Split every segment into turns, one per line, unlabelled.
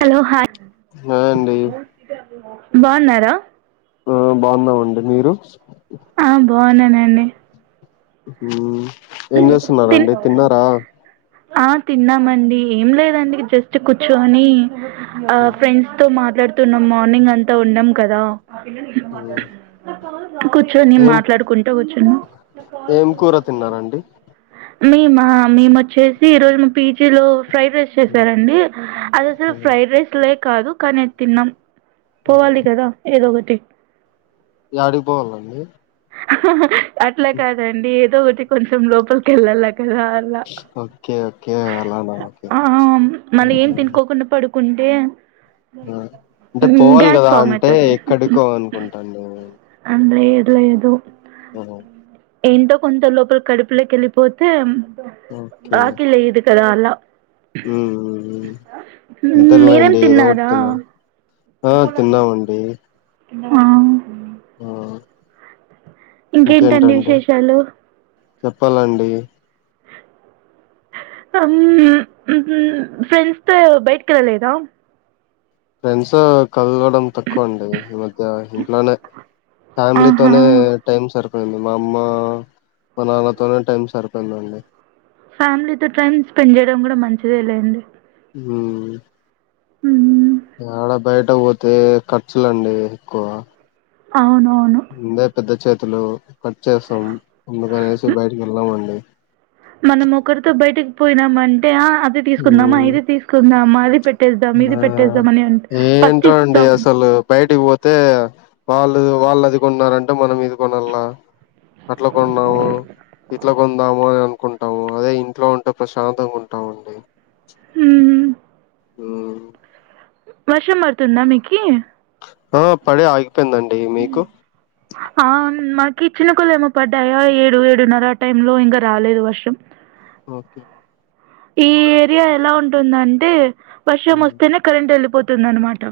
Hello hi
hi అండి
బావున్నారా
ఆ బాగున్నామండి మీరు
ఆ బాగున్నానండి
హ్మ్మ్ ఏం
తిన్
చేస్తున్నారండి తిన్నారా
ఆ తిన్నామండి ఏం లేదండి జస్ట్ కూర్చుని ఆ ఫ్రెండ్స్ తో మాత్ర డుతున్నాం మార్నింగ్ అంతా ఉండం కదా కూర్చోని
ఏం
మాట్లాడుకుంటు కూర్చున్నం
ఏం కూర తిన్నారండి
మేమా మేము వచ్చేసి ఈ రోజు మా పీజీలో ఫ్రైడ్ రైస్ చేశారండి అది అసలు ఫ్రైడ్ రైస్ లైక్ కాదు కాని అది తిన్నం పోవాలి కదా ఏదోకటి హ
యాడికి పోవాలనండి
హ హ అట్లా కాదండి ఏదో ఒకటి కొంచెం లోపల ఎల్లాల అలా అలా
ఓకే ఓకే అలానా ఓకే
హ మళ్లీ ఏం తినుకోకుండా పడు కుంటే
అంటే పోవాలి కదా
ఫామ్
అంటే
అయితది
ఎక్కడికో అనుకుంటాం నేను
లేదులే ప్పు
ఆ
ఏంటో కొంత లోపల కడుపులోకి వెళ్ళిపోతే
ఓకే
కద అలా
మ్మ్
మేరం
అంతేలేండి ఏదో ఒకటి
తిన్నారా
తిన్నాను ఆ తిన్నామండి
ఆ
ఆ
ఇంకేంటండి విశేషాలు
చెప్పాలండి
ఫ్రెండ్స్ తో బయటికి వెళ్లలేదా
పె చదవడం తక్కువ అండి ఈ మధ్య ఇంట్లోనే
ఆహా
ఫ్యామిలీతోోనే టైమ్ సరి సపోయింది మా అమ్మ మా నాన్నతోనే టైం సరిపోయిందండి
ఫ్యామిలీతోో టైమ్ స్పెండ్ చేయడం కూడా మంచిదే లెండి
ఊ ఆడ బయట పోతే ఖర్చులండి ఎక్కువ
అవును
ముందే పెద్ద చేతులు కట్ చేసాం ముందుకనేసి బయటికి వెళ్ళామండి
మనం ఒకరితో బయటికి పోయినాం అంటే అది తీసుకుందామా
హ్మ్.
ఇది తీసుకుందామా నదిపెటి
ఆ ఏంటో అండి
ఇస్తాం
అసలు బయటికి పో అయితే వాళ్ళు వాళ్ళు అది కొ ఉన్నారంటే మనం ఇది న అట్లా కొంన్నావు ఇట్లా కొందాము అని అనుకుంటాము అదే ఇంట్లో ఉంటే ప్రశాంతంగా ఉంటాము అండి
ఊ
హ్మ్.
వర్షం పడుతుంద మీకీ
ఆ పడే ఆ
అ మ కిచ్చెన్ కులు ఏమో పడ్డాయా ఏడు ఏడున్నర ఆ టై లో ఇంకా రాలేదు వర్షం
ఓకే
ఈ ఏరియా ఎలా ఉంటుందంటే వర్షం
ఉమ్
వస్తేనే కరెంట్ వెళ్ిపోతుంది వస్తుందన్నమాట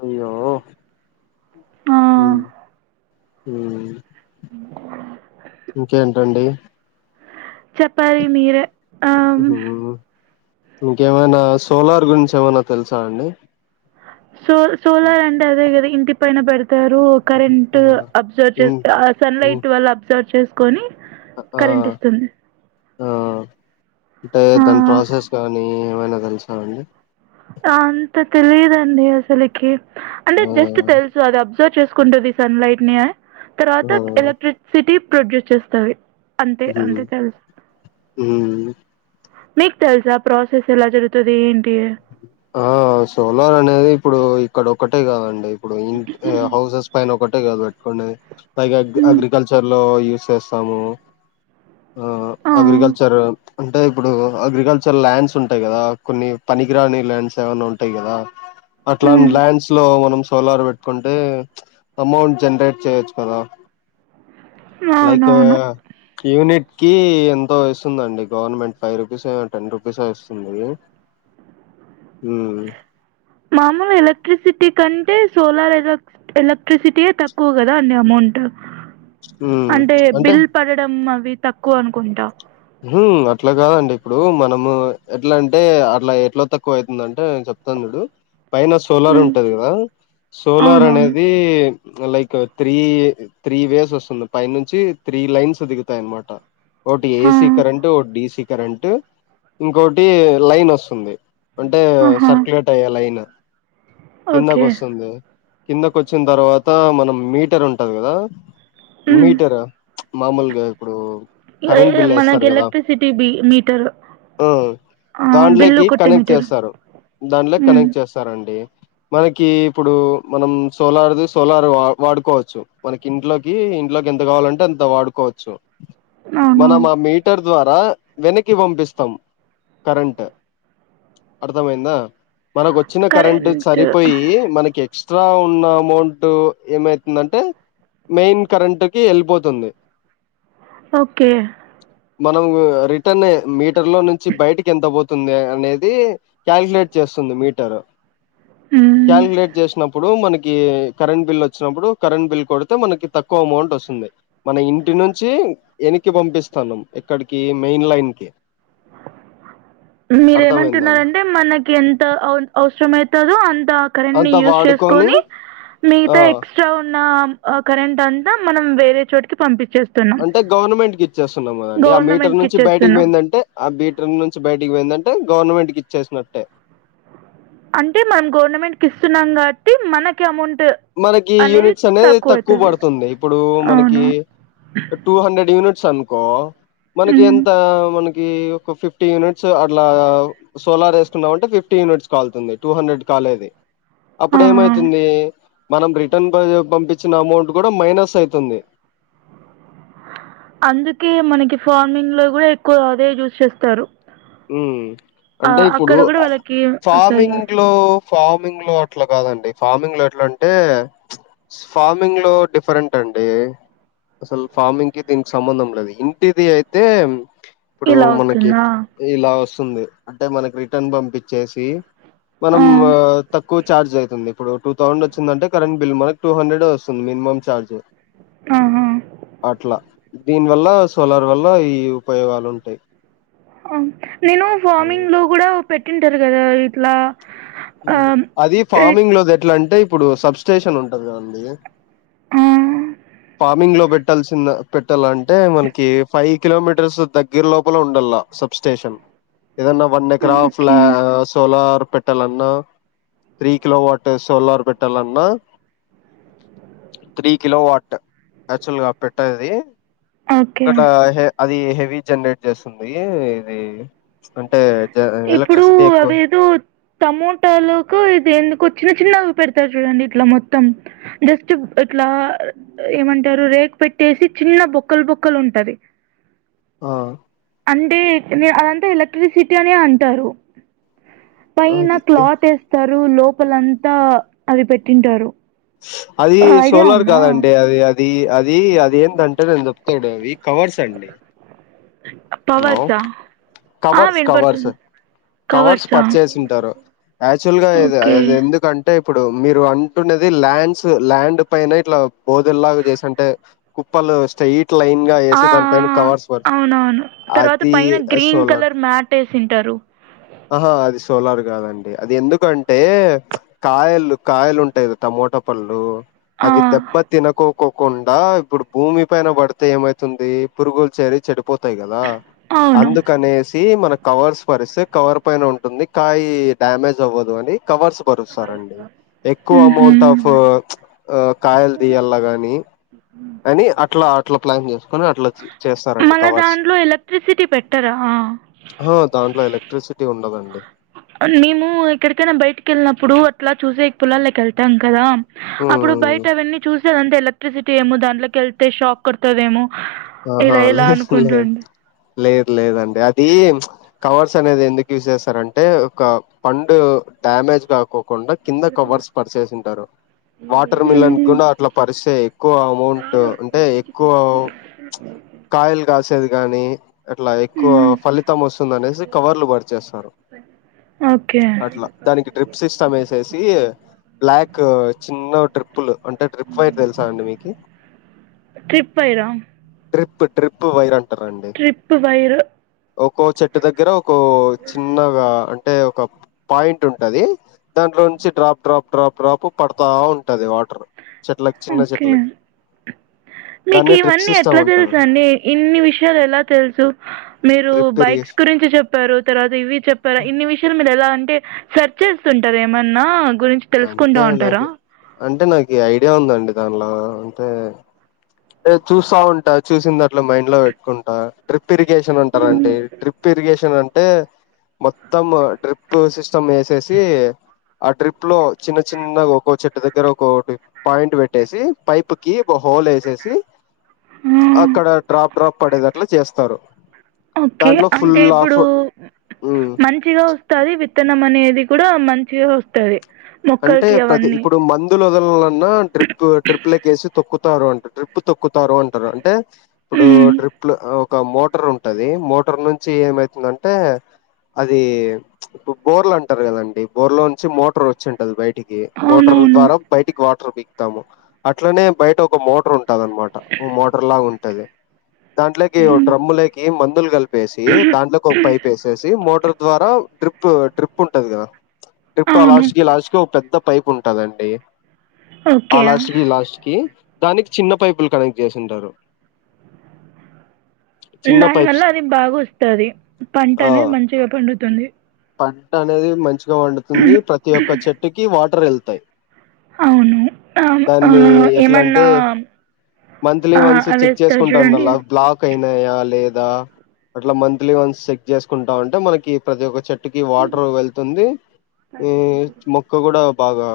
అయ్యో
ఆ
హు హ ఇంకేంటండి
చెప్పాలి మీరే ఆ
ఉమ్ ఇంకేమైనా సోలార్ గురించి ఏమైనా తెలుసాండి
సోల్ సోలార్ అంటే అదే కదా ఇంటీ పైన పేరు స్తారు కరెంట్
ఆ
అబ్జర్వ్ చే
ఇన్ ఇన్
సన్లైట్ వల్ల అబ్జర్వ్ చే కొని కరెంట్ ఇస్తుంది
హ అంటే
ఆ
దాని ప్రాసెస్ కానీ ఏమైనా తెలుసా అండీ
ఆ అంత తెలిదండి అసలికి అంటే
ఆ
జస్ట్ తెలుసు అది అబ్సర్వ్ చేసుక్ కుంటుది సన్ లైట్ న్యా తర్వాత
ఆ
ఎలక్ట్రిక్ సిటీ ప్రొడ్యూస్ చేస్తావి
హు హు
మీకు తెలుసా ప్రాసెస్ ఎలా జరుగుతది ఏంటి
ఆ సోలార్ అనేది ఇప్పుడు ఇక్కడ ఒక్కటే కాదండి ఇప్పుడు ఇ హౌసెస్ పైన ఒకటే కాదు పెట్టుకోండి పైగ
హ్మ్.
అగ్రికల్చర్ ఈ చేేస్తాము
ఆ!
అగ్రికల్చర్ అంటే ఇప్పుడు అగ్రికల్చర్ ల్యాండ్స్ ఉంటాయి కదా కొన్ని పనికినికిరాని ల్యాండ్స్ ఏవైనా ఉంటేగిన అట్లాంటి
హ్మ్.
ల్యాండ్స్ లో మన్స్ సోలార్ పెట్టుకుంటే ఎమౌంట్ జనరేట్ చేయచ్చు కదా లైక్
అవునవును
యూనిట్ కి ఎంతో ఇస్తుందండి గవర్నమెంట్ ఫైవ్ రూపీస్ అయినా రూపీస్ టెన్ రూపీస్ అయినా ఇస్తుంది హు
మామూలు ఎలక్ట్రిసిటీ కంటే సోలార్ ఎలక్ ఎలక్ట్రిసిటీయే తక్కువ కదా అని అమౌంట్
ఉమ్
అంటే బిల్ పడడం అవి తక్కువ అనుకుంటా
ఉహూ అట్లా కాదండి ఇప్పుడు మనము ఎట్లా అంటే అట్లా ఎట్లా తక్కువ అవుతుందంటే చెప్తాను చుడు పైన సోలార్
మ్మ్
ఉంటది కదా సోలార్
అవునవును
అనేది లైక్ త్రీ త్రీ వేస్ వస్తుంది పై నుంచి త్రీ లైన్స్ దిగుతాయినమాట ఓటి
హా
ఏసీ ఇంకో డసీ కరెంట్ ఇంకోొటి లైన్ వస్తుంది అంటే
ఆహా
సర్కు్యులేట్ అయ్యా లైన్ కిందక
ఓకే
వస్తుంది కిందక వచ్చిన తర్వాత మనం మీటర్ ఉంటది కదా
మ్మ్
మీటర్ మామూలుగా ఇప్పుడు
ఇవే మన
కడతారు కదా ఆ
ఆ బిల్లు
దాంట్లోకి
కొట్టే
కనెక్ట్
మీటర్
చేస్తారు దాంట్లోకి
మ్మ్
కనెక్ట్ చేస్తారంండి మనకి ఇప్పుడు మనం సోలార్ది సోలార్ వా వాడుకోవచ్చు మనకి ఇంట్లోకి ఇంట్లోకి ఎంత కావాలంటే అంత వాడుకోవచ్చు
అవును
మనం ఆ మీటర్ ద్వారా వెనక్కి పంపిస్తాం కరెంట్ అర్థమైందా మనకు వచ్చిన కరెంట్ సరిపోయి మనకి ఎక్స్ట్రా ఉన్న అమౌంట్ ఏమైతుందంటే మెయిన్ కరెంట్ కి వెళ్ళిపోతుంది
ఓకే
మనం రిటర్న్ మీటర్ లో నుంచి బయటకి ఎంత పోతుంది అనేది కల్కు్యలేట్ చేస్తుంది మీటరు
మ్మ్
కల్కు్యలేట్ చేసినప్పుడు మనకి కరెంట్ బిల్ వచ్చినప్పుడు కరెంట్ బిల్ కొడితే మనకి తక్కువ అమౌంట్ వస్తుంది మన ఇంటి నుంచి వెనక్ పంపిస్తాను ఇక్కడికి మెయిన్ లైన్ కి అర్థమైందా అండి
మీరేమంటున్నారంటే మనకి ఎంత అవసరమయితే అంత కరెంట్ ని
అంత
యూజ్
వాడుకొని
చేసుకొని
ఆ
మిగతా ఎక్స్ట్రా ఉన్న ఆ కరెంట్ అంతా మనం వేరే చోటికి పంపి
అంటే గవర్నమెంట్ కి ఇచ్చేస్తున్నాము కాదండీ ఆ మీటర్
గవర్నమెంట్కి
నుంచి బయటికి
ఇచ్చేస్తున్నాం
పోయిందంటే ఆ మీటర్ నుంచి బయటకి పోయిందంటే గవర్నమెంట్ కీ ఇచ్చేసినట్టే
అంటే మనం గవర్నమెంట్ కీ ఇస్తున్నాం కాబట్టి మనకి అమౌంట్
మనకి యూనిట్స్ అనేది తక్కువ పడుతుంది ఇప్పుడు మనకి
అవును
టూ హండ్రెడ్ యూనిట్ సనుకో మనకి
మ్మ్
ఎంత మనకి ఒక ఫిఫ్టీ యూనిట్స్ అట్లా సోలార్ వేసుకున్నామంటే ఫిఫ్టీ యూనిట్స్ కాలుతుంది టూ హన్ డ్రెడ్ కాలేది
ఆ
అప్పుడు ఏమైతుంది మనం రిటర్న్ పంపించిన అమౌంట్ కూడా మైనస్ ఐతుంది
అందుకే మనకి ఫార్మింగ్ లో కూడా ఎక్కువ అదే యూజ్ చేస్తారు
మ్
ఆ
అంటే ఇప్పుడు
అక్కడ కూడా వాళ్ళకి వస్తాయి
ఫార్మింగ్
కాబట్టి
లో ఫార్మింగ్ లో అట్లా కాదండి ఫార్మింగ్ లో ఎట్లా అంటే ఫార్మింగ్ లో డిఫరెంట్ అండి అసలు ఫార్మింగ్ కి దీనికి సంబంధం లేదు ఇంటిది అయితే ఇప్పుడు
ఇలా
మనకి
వస్తుందా
ఇలా వస్తుంది అంటే మనకి రిటర్న్ పంపించేసి
ఆ
మనం తక్కువ చార్జ్ ఐతుంది ఇప్పుడు టూ థౌజండ్ వచ్చిందంటే కరెంట్ బిల్ మనకి టూ హండ్రెడ్ వస్తుంది మినిమమ్ చార్జ్
ఆహా
అట్లా దీని వల్ల సోలార్ వల్ల ఈ ఉపయోగాలు ఉంటాయి
నేను
ఉమ్.
ఫార్మింగ్ లో కూడా పెట్టింటారు కదా ఇట్లా ఆ
అది
ఎయిట్
ఫార్మింగ్ లోది ఎట్లాంటే అంటే ఇప్పుడు సబ్ స్టేషన్ ఉంటది కదా అండి
ఆ
ఫార్మింగ్ లో పెట్టాల్సింద పెట్టాలంటే మనకి ఫైవ్ కిలోమీటర్స్ దగ్గర లోపల ఉండాల సబ్ స్టేషన్ ఏదన్న వన్ ఎకరా
ఓకే
ఫ్లా సోలార్ పెట్టాలన్నా త్రీ కిలో వాట్ సోలార్ పెట్టాలన్నా త్రీ కిలో వాట్ యాచ్ వల్ గా పెట్టేది
ఓకే
అక్కడ అది రీ జనరేట్ చేస్తుంది ఇది అంటే జ
ఇప్పుడు
ఎలక్ట్రిసిటీ ఎక్కువ
అదేదో టమోటలోకి ఇది ఎందుకు చిన్న చిన్న పెడతారు చూడండి ఇట్లా మొత్తం జస్ట్ ఇట్లా ఏమంటారు రేక్ పెట్టేసి చిన్న బొక్కలు బొక్కలు ఉంటది
ఆ
అంటే అదంతా ఎలక్ట్రిసిటీ అం అంటారు పైన
అది
క్లాత్ ఏస్తార్ రూమ్ లోపలంతా అది పెట్టింటారు
అది
ఐడియా
సోలార్
ఉందా
కాదండి అది అ అది అది అది ఏంటంటే నేను చెప్తా ఉండు అవి కవర్స్ అండి హలో
పవర్సా ఆ
కవర్స్ కవర్స్
వినపడుతుంది
కవర్స్
కవర్సా
పరిచేసింటారు యాచ్ వల్ గా
ఓకే
అది ఎందుకం అంటే ఇప్పుడు మీరు అంటున్నది ల్యాండ్స్ ల్యాండ్ పైన ఇట్లా బోదెల్లాగా చేసింటే కుప్పలు స్టయి
ఆ అవునవును తర్వాత
అది
పైన గ్రీన్
సోలార్
కలర్ మ్యాట్ చే సినటారు
ఆహా అది సోలార్ కాదండి అది ఎందుకంటే కాయలు కాయలు ఉంటాయి కదా టమోటా పళ్ళు
ఆ
అవి దెబ్బ తినకోక్ కోకుండా ఇప్పుడు భూమి పైన పడితే ఏమైతుంది పురుగులు చేరి చెడు పోతాయి కదా
అవును
అందుకనేసి మన కవర్స్ పరిస్క్ కవర్ పైన ఉంటుంది కాయ డ్యామేజ్ అవ్వదు అని కవర్స్ పరుస్తారంండి ఎక్కువ అమౌంట్ ఆఫ్ ఆ కాయలు తీయలా గాని అని అట్లా అట్లా ప్లాన్ చేసుకోని అట్లా చేస్తారండి
మళ్ళ
కవర్స్.
దాంట్లో ఎలక్ట్రిసిటీ పెట్టరా
అహా! దాంట్లో ఎలక్ట్రిసిటీ ఉండదండి
మేము ఎక్కడికైనా బయటికి వెళ్ళినప్పుడు అట్లా చూసే పోల్లల్లోకి వెళ్తాం కదా అప్పుడు బయట
హ్మ్.
అవన్నీ చూసి అంత ఎలక్ట్రిసిటీ ఏమో దాట్లో వెళ్తేషాక్ కొడుతుదేమో
ఆహా!
ఇలా ఇలా
లేదు లేదు.
అనుకుంటుడి
లేదు లేదండి అది కవర్స్ అనేది ఎందుకు యూజ్ చేస్తారంటే ఒక పండు డ్యామేజ్ కాకోకు డా కింద కవర్స్ పరిచేసింటారు వాటర్ మిల్న్
హ్మ్.
కూడా అట్లా పరిచే ఎక్కువ అమౌంట్ అంటే ఎక్కువ కాయలు కాసేది కానీ అట్లా ఎక్కువ
హ్మ్.
ఫలితం వస్తుంది అనేసి కవర్లు పరిచేస్తారు
ఓకే
అట్లా దానికి డ్రిప్ సిస్టమ్ వేసేసి బ్లాక్ చిన్న ట్రిప్పులు అంటే ట్రిప్ పైనైన తెలుసాండి మీకు
ట్రిప్ వైరా
ట్రిప్ ట్రిప్ వైరాం అంటారండి
ట్రిప్ వైర్
ఒో చెట్టు దగ్గర ఒక చిన్నగా అంట అంటే ఒక పాయింట్ ఉంటది దానిట్లో నుంచి డ్రాప్ డ్రాప్ డ్రాప్ డ్రాప్ పడతా ఉంట వాటర్ చెట్ల చిన్న
ఓకే
చెట్లకి దాన్ని
అన్నీ
సిస్టమ్
ఎట్లా తెలుసు
అంటారు
అండి ఇన్ని విషయాలు ఎలా తెలుసు మీరు
డ్రిప్
బైక్స్
ఇరిగేషన్
గురించి చెప్పారు తర్వాత ఇవి చెప్పారుా ఇన్ని విషయాలు మీరు ఎలా అంటే సెర్చ్ చేస్తుంటారు ఏమన్నా గురించి తెలుసుకుంటా
అంటే
ఉంటారా
నాకు అంటే నాకు ఐడియా ఉందండి దానిలో అంటే చూస్తా ఉంటా చూసి దాంట్లో మైండ్ లో పెట్టుకుంటా ట్రిప్ ఇరిగేషన్ ఉంటార
హ్మ్.
అంటడి డ్రిప్ ఇరిగేషన్ అంట అంటే మొత్తం డ్రిప్ సిస్ ం వేసేసి ఆ డ్రిప్ లో చిన్న చిన్న ఒక చెట్టు దగ్గర ఒక పాయింట్ పెట్టేసి పైప్ కి హోల్ వేసేసి కీ
ఆ.
అక్కడ డ్రాప్ డ్రాప్ పడేద అట్లా చేస్తారు
ఓకే
దాంట్లో ఫుల్
అంటే ఇప్పుడు
ఆఫ్ ఉమ్
మంచిగా వస్తంది విత్ త్తనం అనేది కూడా మంచిగా వస్తుంది
అంటే ప్రతి ఇప్పుడు మందులు నా ట్రిప్ ట్రిప్లేసి తక్కు తారు అంటారు ట్రిప్పు తొక్కుతారు అంటారు అంటే ఇప్పుడు
హ్మ్.
డ్రిప్లు ఒక మోటర్ ఉంటది మోటర్ నుంచి ఏమైతుందంటే అది బోర్లు అంటారు కదండి బోర్ లో నుంచి మోటర్ వ వచ్చంటల్ బయట మోటర్
అవునవును.
ద్వారా బయటికి వాటర్ బి ాము అట్లనే బయట ఒక మోటర్ ఉంటు ఉంటద అనమాట మోటర్ లాగా ఉంటది దాంట్లోకి
హ్మ్.
డ్రమ్ములకి మ [inaudible] వేసి దాంట్లోకి ఒక పైప్ వేసేసి మోటర్ ద్వారా ్రిప్ ట్రిప్ ట్రిప్ ఉంటది కదా ట్రిప్పాలా
అవును.
పెద్ద పైప్ ఉంటదండి
ఓకే.
ఆలాస్ట్కి లాస్ట్కి దానికి చిన్న పైపులు కనెక్ట్ చేసింటారు చిన్న
దాని వల్ల
పైప్స్
అది బాగా వస్తుది పంట
ఆ
అనేది మంచిగా పండుతుంది
పంట అనేది మంచి వండుతుంది ప్రతి ఒక్క చెట్టుకి వాటర్ వెళ్తుంది యి
అవును అ ఆ
ఎట్లా
ఏమన్నా
అంటే మంత్లీ
ఆ అది వేస్తారు చూడండి
ఐనాయ లేదా అట్ల మంతలీ ఒన్స్ చెక్ చేసుకుంటాంటే మనకి ప్రతి ఒక్క చె ఈ వాటర్ వెళ్తుంది ఉ మొక్క కూడా బాగా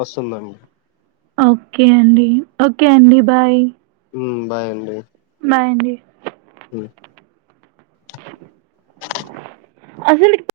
వస్తుందండి
ఓకే అండి ఓకే అండి బాయ్
హుమ్ బాయ్ అండి
మా యండి
హుమ్
అందరిడిక్